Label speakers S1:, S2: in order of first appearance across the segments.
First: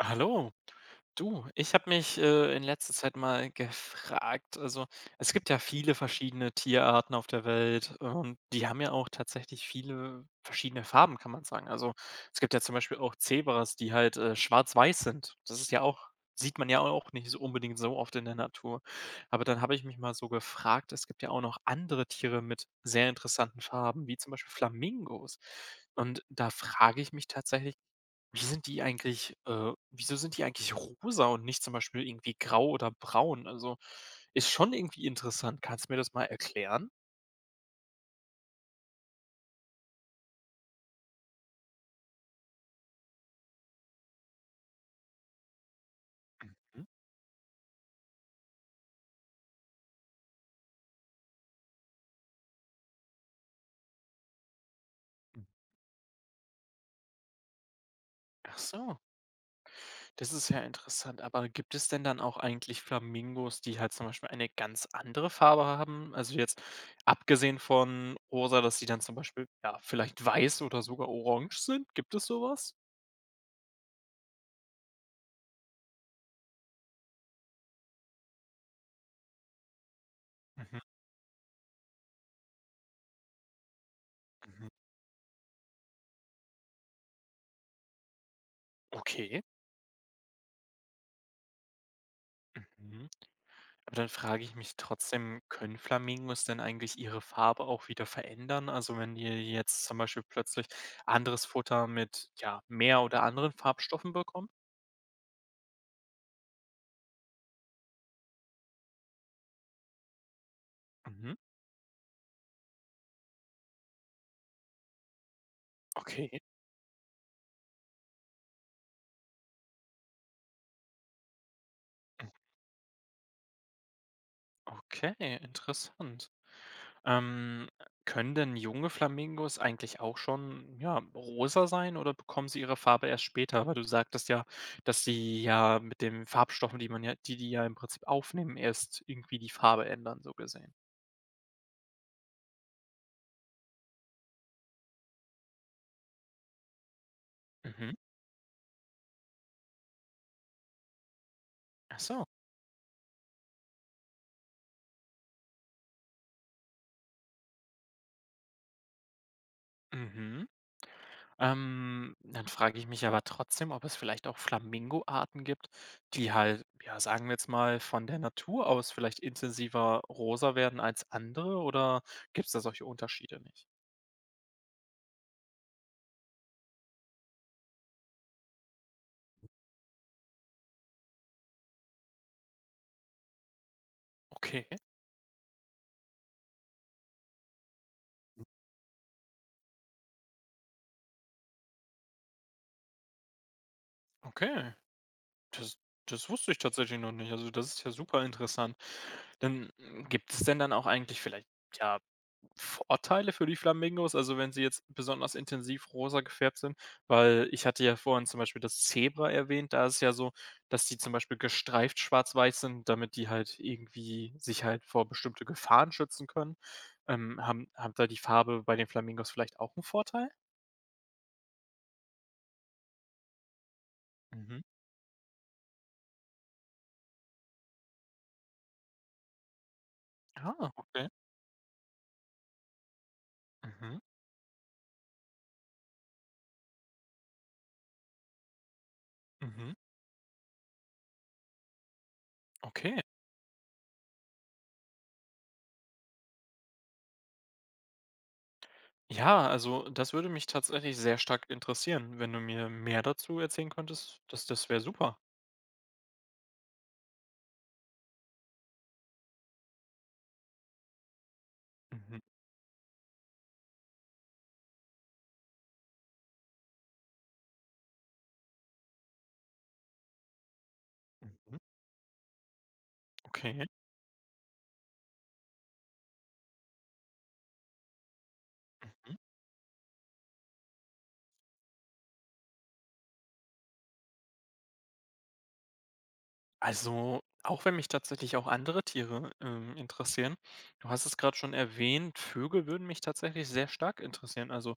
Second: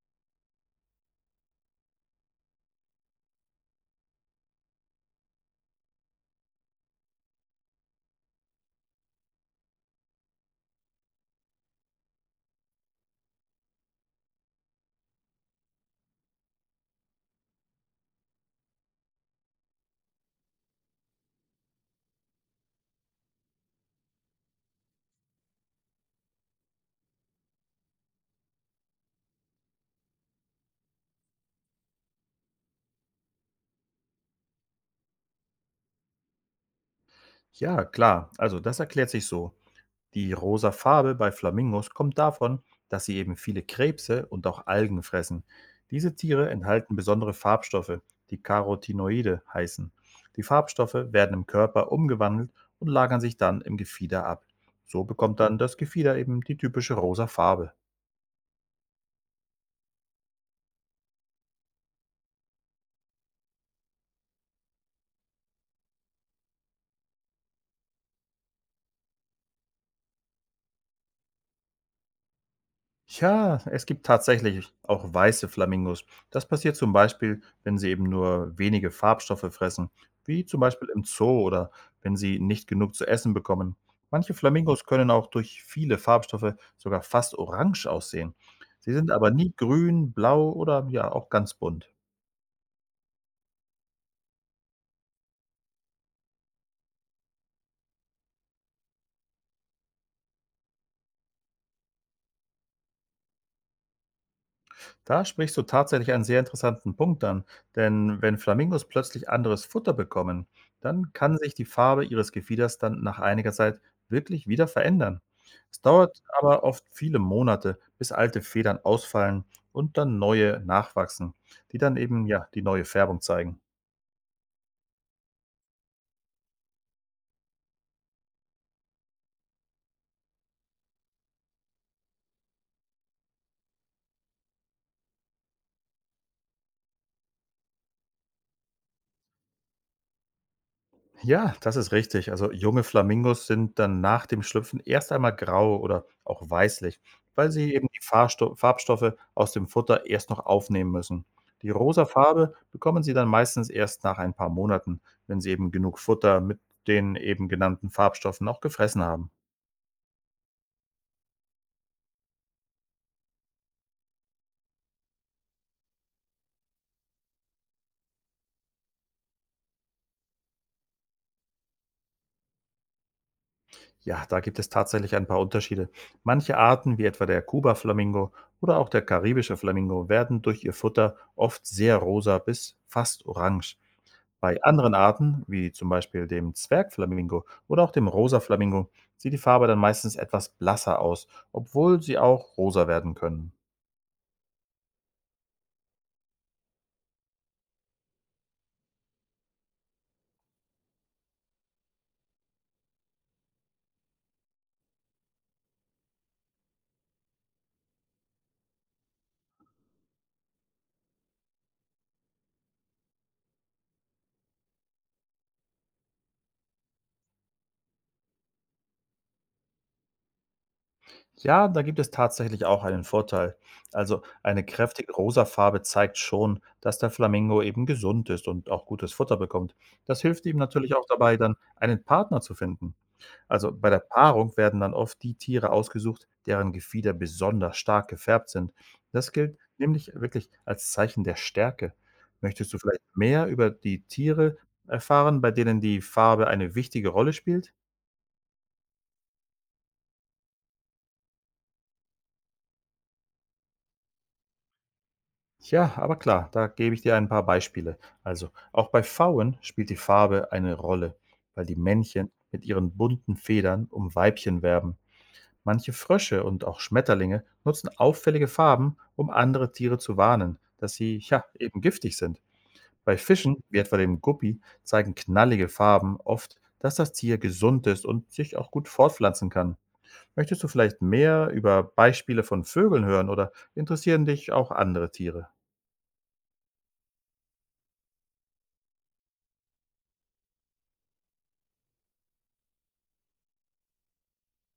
S1: Hallo. Du, ich habe mich in letzter Zeit mal gefragt, also es gibt ja viele verschiedene Tierarten auf der Welt und die haben ja auch tatsächlich viele verschiedene Farben, kann man sagen. Also es gibt ja zum Beispiel auch Zebras, die halt schwarz-weiß sind. Das ist ja auch, sieht man ja auch nicht so unbedingt so oft in der Natur. Aber dann habe ich mich mal so gefragt, es gibt ja auch noch andere Tiere mit sehr interessanten Farben, wie zum Beispiel Flamingos. Und da frage ich mich tatsächlich, wie sind die eigentlich wieso sind die eigentlich rosa und nicht zum Beispiel irgendwie grau oder braun? Also, ist schon irgendwie interessant. Kannst du mir das mal erklären?
S2: Ja, klar. Also das erklärt sich so. Die rosa Farbe bei Flamingos kommt davon, dass sie eben viele Krebse und auch Algen fressen. Diese Tiere
S1: Mhm.
S2: enthalten besondere Farbstoffe, die Carotinoide heißen. Die Farbstoffe werden im Körper umgewandelt und lagern sich dann im Gefieder ab. So bekommt
S1: Hm.
S2: dann das Gefieder eben die typische rosa Farbe.
S1: Ach so, das ist ja interessant. Aber gibt es denn dann auch eigentlich Flamingos, die halt zum Beispiel eine ganz andere Farbe haben? Also jetzt abgesehen von rosa, dass sie dann zum Beispiel, ja, vielleicht weiß oder sogar orange sind. Gibt es sowas?
S2: Ja, es gibt tatsächlich auch weiße Flamingos. Das passiert zum Beispiel, wenn sie eben nur wenige Farbstoffe fressen, wie zum
S1: Mhm,
S2: Beispiel im Zoo oder wenn sie nicht genug zu essen bekommen. Manche
S1: mhm.
S2: Flamingos können auch durch viele Farbstoffe sogar fast orange aussehen. Sie sind aber
S1: Okay.
S2: nie grün, blau oder ja auch ganz bunt.
S1: Mhm. Aber dann frage ich mich trotzdem, können Flamingos denn eigentlich ihre Farbe auch wieder verändern? Also wenn die jetzt zum Beispiel plötzlich anderes Futter mit ja, mehr oder anderen Farbstoffen bekommen?
S2: Da sprichst du tatsächlich einen sehr interessanten Punkt an, denn wenn Flamingos plötzlich anderes Futter bekommen, dann
S1: Mhm.
S2: kann sich die Farbe ihres Gefieders dann nach einiger Zeit wirklich wieder verändern. Es dauert
S1: Okay.
S2: aber oft viele Monate, bis alte Federn ausfallen und dann neue nachwachsen, die dann eben ja die neue Färbung zeigen.
S1: Okay, interessant. Ähm, können denn junge Flamingos eigentlich auch schon ja, rosa sein oder bekommen sie ihre Farbe erst später? Weil du sagtest ja, dass sie ja mit den Farbstoffen, die man ja, die ja im Prinzip aufnehmen, erst irgendwie die Farbe ändern, so gesehen.
S2: Ja, das ist richtig. Also junge Flamingos sind dann nach dem Schlüpfen erst einmal grau oder auch weißlich, weil sie eben
S1: Mhm.
S2: die Farbstoffe aus dem Futter erst noch aufnehmen müssen. Die
S1: Ach
S2: rosa
S1: so.
S2: Farbe bekommen sie dann meistens erst nach ein paar Monaten, wenn sie eben genug Futter mit den eben genannten Farbstoffen auch gefressen haben.
S1: Mhm. Dann frage ich mich aber trotzdem, ob es vielleicht auch Flamingoarten gibt, die halt, ja, sagen wir jetzt mal, von der Natur aus vielleicht intensiver rosa werden als andere oder gibt es da solche Unterschiede nicht?
S2: Ja, da gibt es tatsächlich ein paar Unterschiede. Manche Arten, wie etwa der Kuba-Flamingo oder auch der karibische Flamingo, werden durch ihr Futter oft sehr rosa bis fast orange. Bei
S1: Okay,
S2: anderen Arten, wie zum Beispiel dem Zwergflamingo oder auch dem Rosa Flamingo, sieht die Farbe dann meistens etwas blasser aus, obwohl sie auch rosa werden können.
S1: okay. Das, das wusste ich tatsächlich noch nicht. Also das ist ja super interessant. Dann gibt es denn dann auch eigentlich vielleicht, ja, Vorteile für die Flamingos, also wenn sie jetzt besonders intensiv rosa gefärbt sind, weil ich hatte ja vorhin zum Beispiel das Zebra erwähnt, da ist es ja so, dass die zum Beispiel gestreift schwarz-weiß sind, damit die halt irgendwie sich halt vor bestimmte Gefahren schützen können. Haben da die Farbe bei den Flamingos vielleicht auch einen Vorteil?
S2: Ja, da gibt es tatsächlich auch einen Vorteil. Also
S1: Mhm.
S2: eine kräftige rosa Farbe zeigt schon, dass der Flamingo eben gesund ist und auch gutes Futter bekommt. Das hilft ihm
S1: Ah,
S2: natürlich auch
S1: okay.
S2: dabei, dann einen Partner zu finden. Also bei der
S1: Mhm,
S2: Paarung werden dann oft die Tiere ausgesucht, deren Gefieder besonders stark gefärbt sind. Das gilt
S1: mhm.
S2: nämlich wirklich als Zeichen der Stärke. Möchtest du
S1: Okay.
S2: vielleicht mehr über die Tiere erfahren, bei denen die Farbe eine wichtige Rolle spielt?
S1: Ja, also das würde mich tatsächlich sehr stark interessieren. Wenn du mir mehr dazu erzählen könntest, das wäre super.
S2: Ja, aber klar, da gebe ich dir ein paar Beispiele. Also, auch bei Pfauen spielt die Farbe eine Rolle, weil die
S1: Mhm,
S2: Männchen mit ihren bunten Federn um Weibchen werben. Manche Frösche und auch Schmetterlinge nutzen auffällige Farben, um andere Tiere zu warnen, dass sie, ja,
S1: mhm.
S2: eben giftig sind. Bei Fischen,
S1: Okay.
S2: wie etwa dem Guppi, zeigen knallige Farben oft, dass das Tier gesund ist und sich auch gut
S1: Mhm.
S2: fortpflanzen kann. Möchtest du vielleicht mehr über Beispiele von Vögeln hören oder interessieren dich auch andere Tiere?
S1: Also, auch wenn mich tatsächlich auch andere Tiere, interessieren. Du hast es gerade schon erwähnt, Vögel würden mich tatsächlich sehr stark interessieren. Also,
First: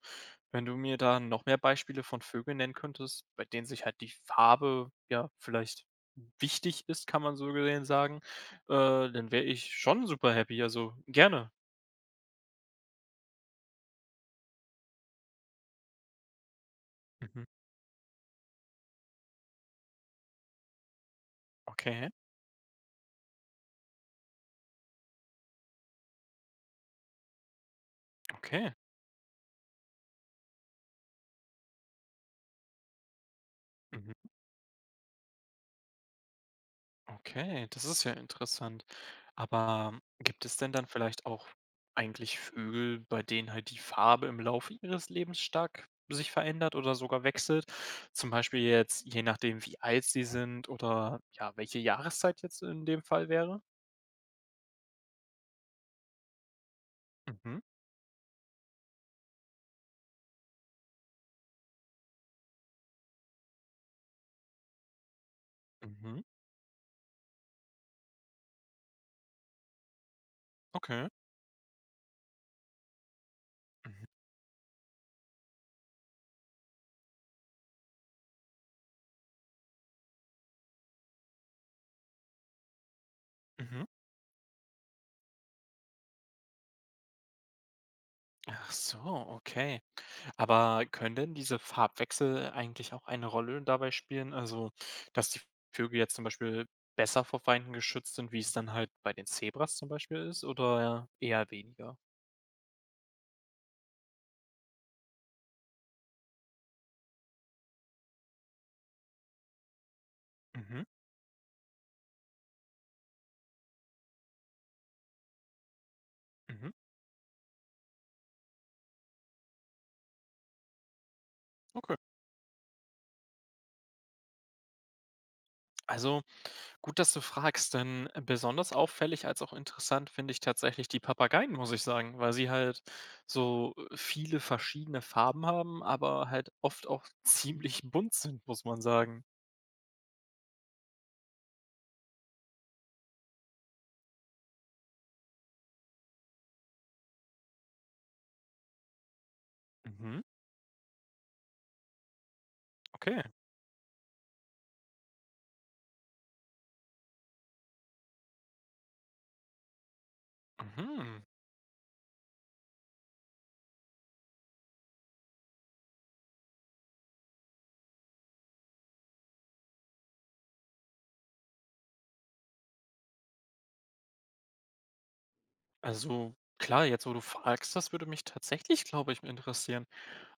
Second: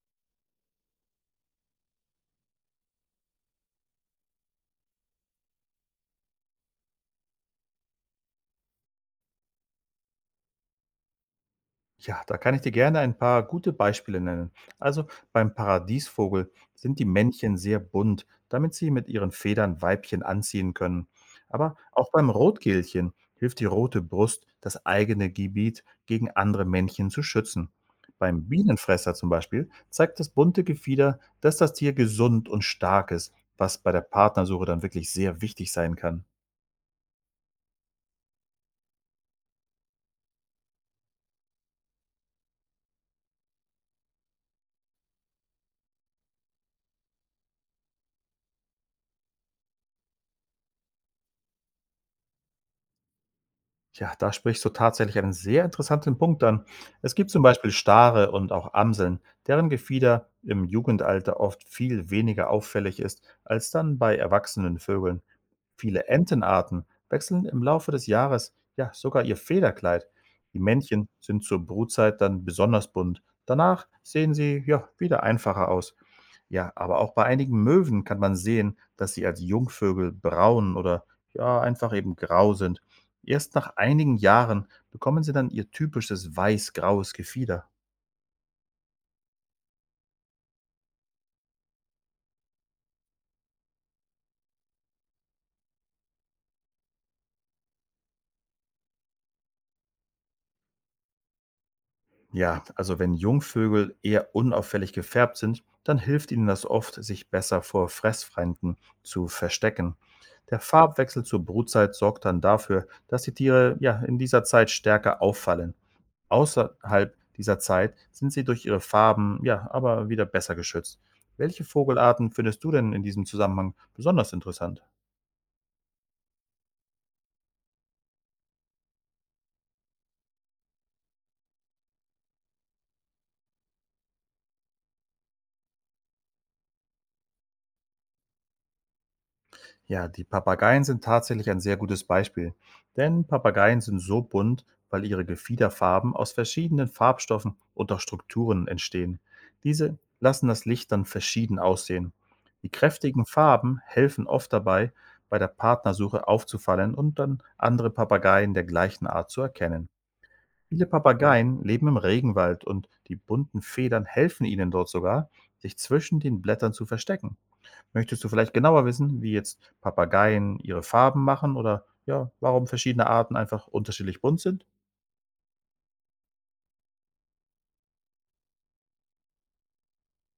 S1: wenn du mir da noch mehr Beispiele von Vögeln nennen könntest, bei denen sich halt die Farbe, ja, vielleicht wichtig ist, kann man so gesehen sagen, äh, dann wäre ich schon super happy. Also, gerne.
S2: Ja, da kann ich dir gerne ein paar gute Beispiele nennen. Also beim Paradiesvogel sind die
S1: Mhm.
S2: Männchen sehr bunt, damit sie mit ihren Federn Weibchen anziehen können. Aber
S1: Okay,
S2: auch beim Rotkehlchen hilft die rote Brust, das eigene Gebiet gegen andere Männchen zu schützen. Beim
S1: okay.
S2: Bienenfresser zum Beispiel zeigt das bunte Gefieder, dass das Tier gesund und stark ist, was bei der
S1: Mhm.
S2: Partnersuche dann wirklich sehr wichtig sein kann.
S1: Okay, das ist ja interessant. Aber gibt es denn dann vielleicht auch eigentlich Vögel, bei denen halt die Farbe im Laufe ihres Lebens stark sich verändert oder sogar wechselt? Zum Beispiel jetzt je nachdem, wie alt sie sind oder ja, welche Jahreszeit jetzt in dem Fall wäre?
S2: Ja, da sprichst du tatsächlich einen sehr interessanten Punkt an. Es gibt zum
S1: Mhm,
S2: Beispiel Stare und auch Amseln, deren Gefieder im Jugendalter oft viel weniger auffällig ist als dann bei erwachsenen Vögeln. Viele
S1: mhm,
S2: Entenarten wechseln im Laufe des Jahres ja sogar ihr Federkleid. Die
S1: okay.
S2: Männchen sind zur Brutzeit dann besonders bunt. Danach
S1: Mhm,
S2: sehen sie ja wieder einfacher aus. Ja, aber auch bei einigen Möwen kann man sehen, dass sie als Jungvögel braun oder ja einfach eben grau sind. Erst nach
S1: mhm.
S2: einigen Jahren bekommen sie dann ihr typisches weiß-graues Gefieder.
S1: Ach so, okay. Aber können denn diese Farbwechsel eigentlich auch eine Rolle dabei spielen? Also, dass die Vögel jetzt zum Beispiel besser vor Feinden geschützt sind, wie es dann halt bei den Zebras zum Beispiel ist, oder eher weniger?
S2: Ja, also wenn Jungvögel eher unauffällig gefärbt sind, dann hilft ihnen das oft, sich besser vor Fressfeinden zu verstecken. Der
S1: Mhm,
S2: Farbwechsel zur Brutzeit sorgt dann dafür, dass die Tiere ja in dieser Zeit stärker auffallen.
S1: mhm,
S2: Außerhalb dieser Zeit sind sie durch ihre Farben ja aber wieder besser geschützt. Welche
S1: okay.
S2: Vogelarten findest du denn in diesem Zusammenhang besonders interessant?
S1: Also gut, dass du fragst, denn besonders auffällig als auch interessant finde ich tatsächlich die Papageien, muss ich sagen, weil sie halt so viele verschiedene Farben haben, aber halt oft auch ziemlich bunt sind, muss man sagen.
S2: Ja, die Papageien sind tatsächlich ein sehr gutes Beispiel, denn Papageien sind so bunt, weil ihre Gefiederfarben aus verschiedenen Farbstoffen und auch Strukturen entstehen. Diese
S1: Mhm,
S2: lassen das Licht dann verschieden aussehen. Die
S1: okay.
S2: kräftigen Farben helfen oft dabei, bei der Partnersuche aufzufallen und dann andere Papageien der gleichen Art zu erkennen. Viele
S1: Mhm.
S2: Papageien leben im Regenwald und die bunten Federn helfen ihnen dort sogar, sich zwischen den Blättern zu verstecken. Möchtest du vielleicht genauer wissen, wie jetzt Papageien ihre Farben machen oder ja, warum verschiedene Arten einfach unterschiedlich bunt sind?
S1: Also klar, jetzt wo du fragst, das würde mich tatsächlich, glaube ich, interessieren.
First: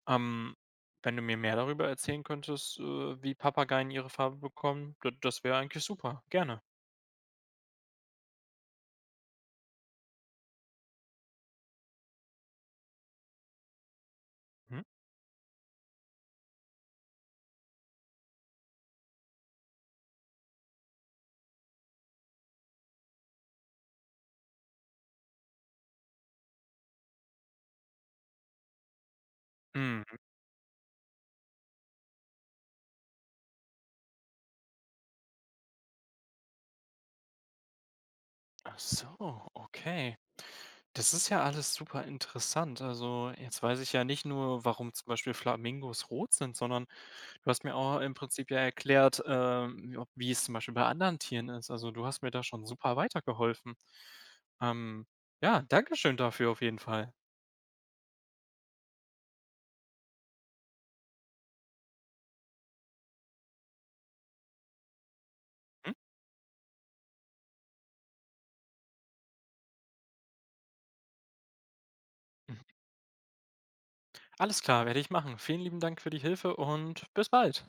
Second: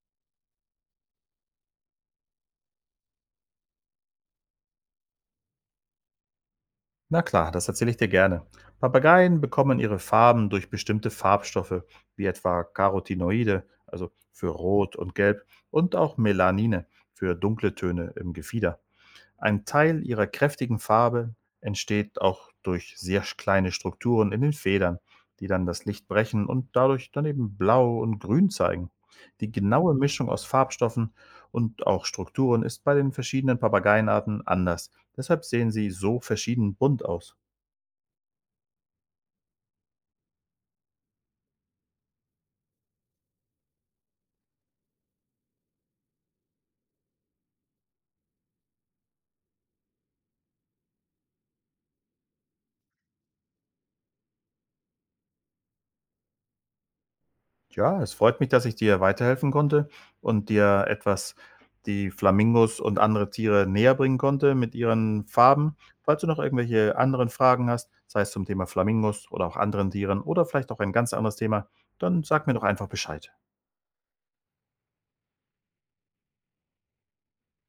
S1: Ähm, wenn du mir mehr darüber erzählen könntest, wie Papageien ihre Farbe bekommen, das wäre eigentlich super. Gerne.
S2: Na klar, das erzähle ich dir gerne. Papageien bekommen ihre Farben durch bestimmte Farbstoffe, wie etwa Carotinoide, also für
S1: Mhm.
S2: Rot und Gelb, und auch Melanine für dunkle Töne im Gefieder. Ein Teil ihrer kräftigen Farbe entsteht auch durch sehr kleine Strukturen in den Federn, die dann das Licht brechen und dadurch dann eben blau und grün zeigen. Die genaue
S1: Mm,
S2: Mischung aus Farbstoffen und auch Strukturen ist bei den verschiedenen Papageienarten anders. Deshalb sehen sie so verschieden bunt aus.
S1: ach so, okay. Das ist ja alles super interessant. Also, jetzt weiß ich ja nicht nur, warum zum Beispiel Flamingos rot sind, sondern du hast mir auch im Prinzip ja erklärt, wie es zum Beispiel bei anderen Tieren ist. Also, du hast mir da schon super weitergeholfen. Ähm, ja, Dankeschön dafür auf jeden Fall.
S2: Ja, es freut mich, dass ich dir weiterhelfen konnte und dir etwas die Flamingos und andere Tiere näherbringen konnte mit ihren Farben.
S1: Hm?
S2: Falls du noch irgendwelche anderen Fragen hast, sei es zum Thema Flamingos oder auch anderen Tieren oder vielleicht auch ein ganz anderes Thema, dann sag mir doch einfach Bescheid.
S1: Alles klar, werde ich machen. Vielen lieben Dank für die Hilfe und bis bald.